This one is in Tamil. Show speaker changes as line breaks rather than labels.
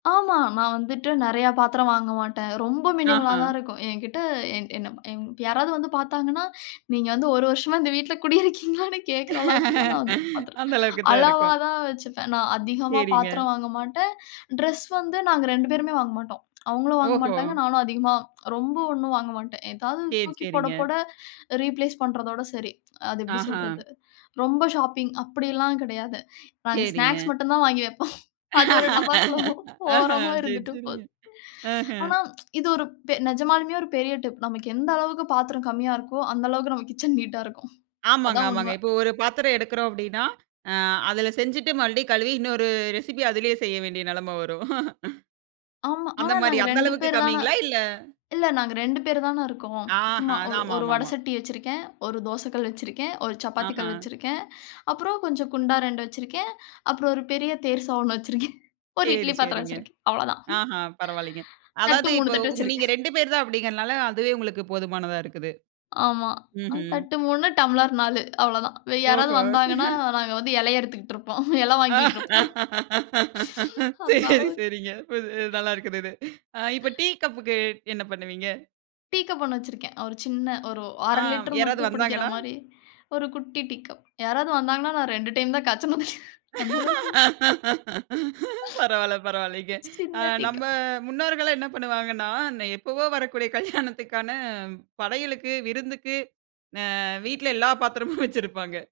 ஆமா. நான் வந்துட்டு நெறையா பாத்திரம் வாங்க மாட்டேன். ரொம்ப மினிமலா
ஆஹ.
தான் இருக்கும். என்கிட்ட என் என் யாராவது வந்து பாத்தாங்கன்னா, நீங்க வந்து 1 வருஷமா இந்த வீட்ல குடியிருக்கீங்களான்னு கேக்குற அளவுக்கு தான், நான் வந்து பாத்தரம்,
அந்த அளவுக்கு தான்
அளவா
இருக்கும்.
தான் வச்சுப்பேன். நா அதிகமா
சரிங்க.
பாத்திரம் வாங்க மாட்டேன். ட்ரெஸ் வந்து நாங்க 2 பேருமே வாங்க மாட்டோம். அவுங்களும் வாங்க
ஓஹோ!
மாட்டாங்க. நானும் அதிகமா ரொம்ப ஒண்ணும் வாங்க மாட்டேன். ஏதாவது
சரி.
தூக்கி போட,
சரிங்க.
போட, ரீப்ளேஸ் பண்றதோட சரி. அது எப்டி
ஆஹா.
சொல்றது? ரொம்ப ஷாப்பிங் அப்டில்லாம் கெடையாது. நாங்க ஸ்நாக்ஸ்
சரிங்க.
மட்டும் தான் வாங்கி வெப்போம். அது ஒரு டப்பாக்குள்ள
ஆஹ.
ஓரமா
சரி.
இருந்துட்டு
சரிங்க.
போது.
ஆஹ.
ஆனா, இது ஒரு நெஜமாலுமே ஒரு பெரிய டிப். நமக்கு எந்த அளவுக்கு பாத்திரம் கம்மியா இருக்கோ, அந்த அளவுக்கு நம்ம கிட்சன் நீட்டா இருக்கும்.
ஆமாங்க.
அதான் உண்ம.
ஆமாங்க. இப்போ ஒரு பாத்திரம் எடுக்குறோம் அப்டினா, அ, அதுல செஞ்சிட்டு மறுபடியும் கழுவி இன்னொரு ரெசிபி அதிலே செய்ய வேண்டிய நெலம வரும்.
ஆமா.
அந்த
ஆனா,
மாரி,
நாங்க
அந்த
2
அளவுக்கு
பேரு தான
கம்மிங்களா? இல்ல
இல்ல நாங்க 2 பேரு தான இருக்கோம்.
ஆஹ.
சும்மா
அதான்.
ஒரு
ஆமா.
ஒரு
ஆமா.
வட
ஆமா.
சட்டி வச்சிருக்கேன். 1 தோசைக்கல் வச்சிருக்கேன், 1 சப்பாத்தி கல்
ஆஹ.
வச்சிருக்கேன். அப்பறம் கொஞ்சம் குண்டா 2 வச்சிருக்கேன். அப்பறம் 1 பெரிய தேர்சா வச்சிருக்கேன். 1
சரி.
இட்லி பாத்திரம்
சரிங்க.
வச்சிருக்கேன். அவ்ளதான்.
ஆஹ. பரவால்லைங்க.
தட்டு
அதாது
3
இப்ப
தட்டு
நீங்க
வச்சிருக்கேன்.
ரெண்டு பேரு தான் அப்டிங்கறனால அதுவே உங்களுக்கு போதுமானதா இருக்குது.
ஆமா.
ம்ஹ்ம்.
தட்டு 3 டம்ளர் 4 அவ்ளதான். யாராவது
ஓஹோ!
வந்தாங்கன்னா நாங்க வந்து எல அறுத்துக்கிட்ருப்போம். இலை வாங்கிக்கிட்ருப்போம். அந்த
சரி.
அளவுக்கு,
சரிங்க. இப் நல்லா இருக்குது இது. அ இப்ப டீ கப்க்கு என்ன பண்ணுவீங்க?
டீ கப் 1 வச்சிருக்கேன். ஒரு சின்ன ஒரு
ஆ
1/2 லிட்டர்
யாராவது
மட்டும் பிடிக்கிற
வந்தாங்கன்னா?
மாரி 1 குட்டி டீ கப். யாராவது வந்தாங்கன்னா நான் 2 டைம் தான் காச்சணும். அந்த அளவுக்கு.
பரவால்ல. பரவால்லிங்க. அ,
சின்ன டீ
நம்ம
கப்.
முன்னோர்கள்லாம் என்ன பண்ணுவாங்கன்னா, எப்பவோ வரக்கூடிய கல்யாணத்துக்கான படையலுக்கு, விருந்துக்கு, அ, வீட்ல எல்லா பாத்திரமும் வச்சிருப்பாங்க.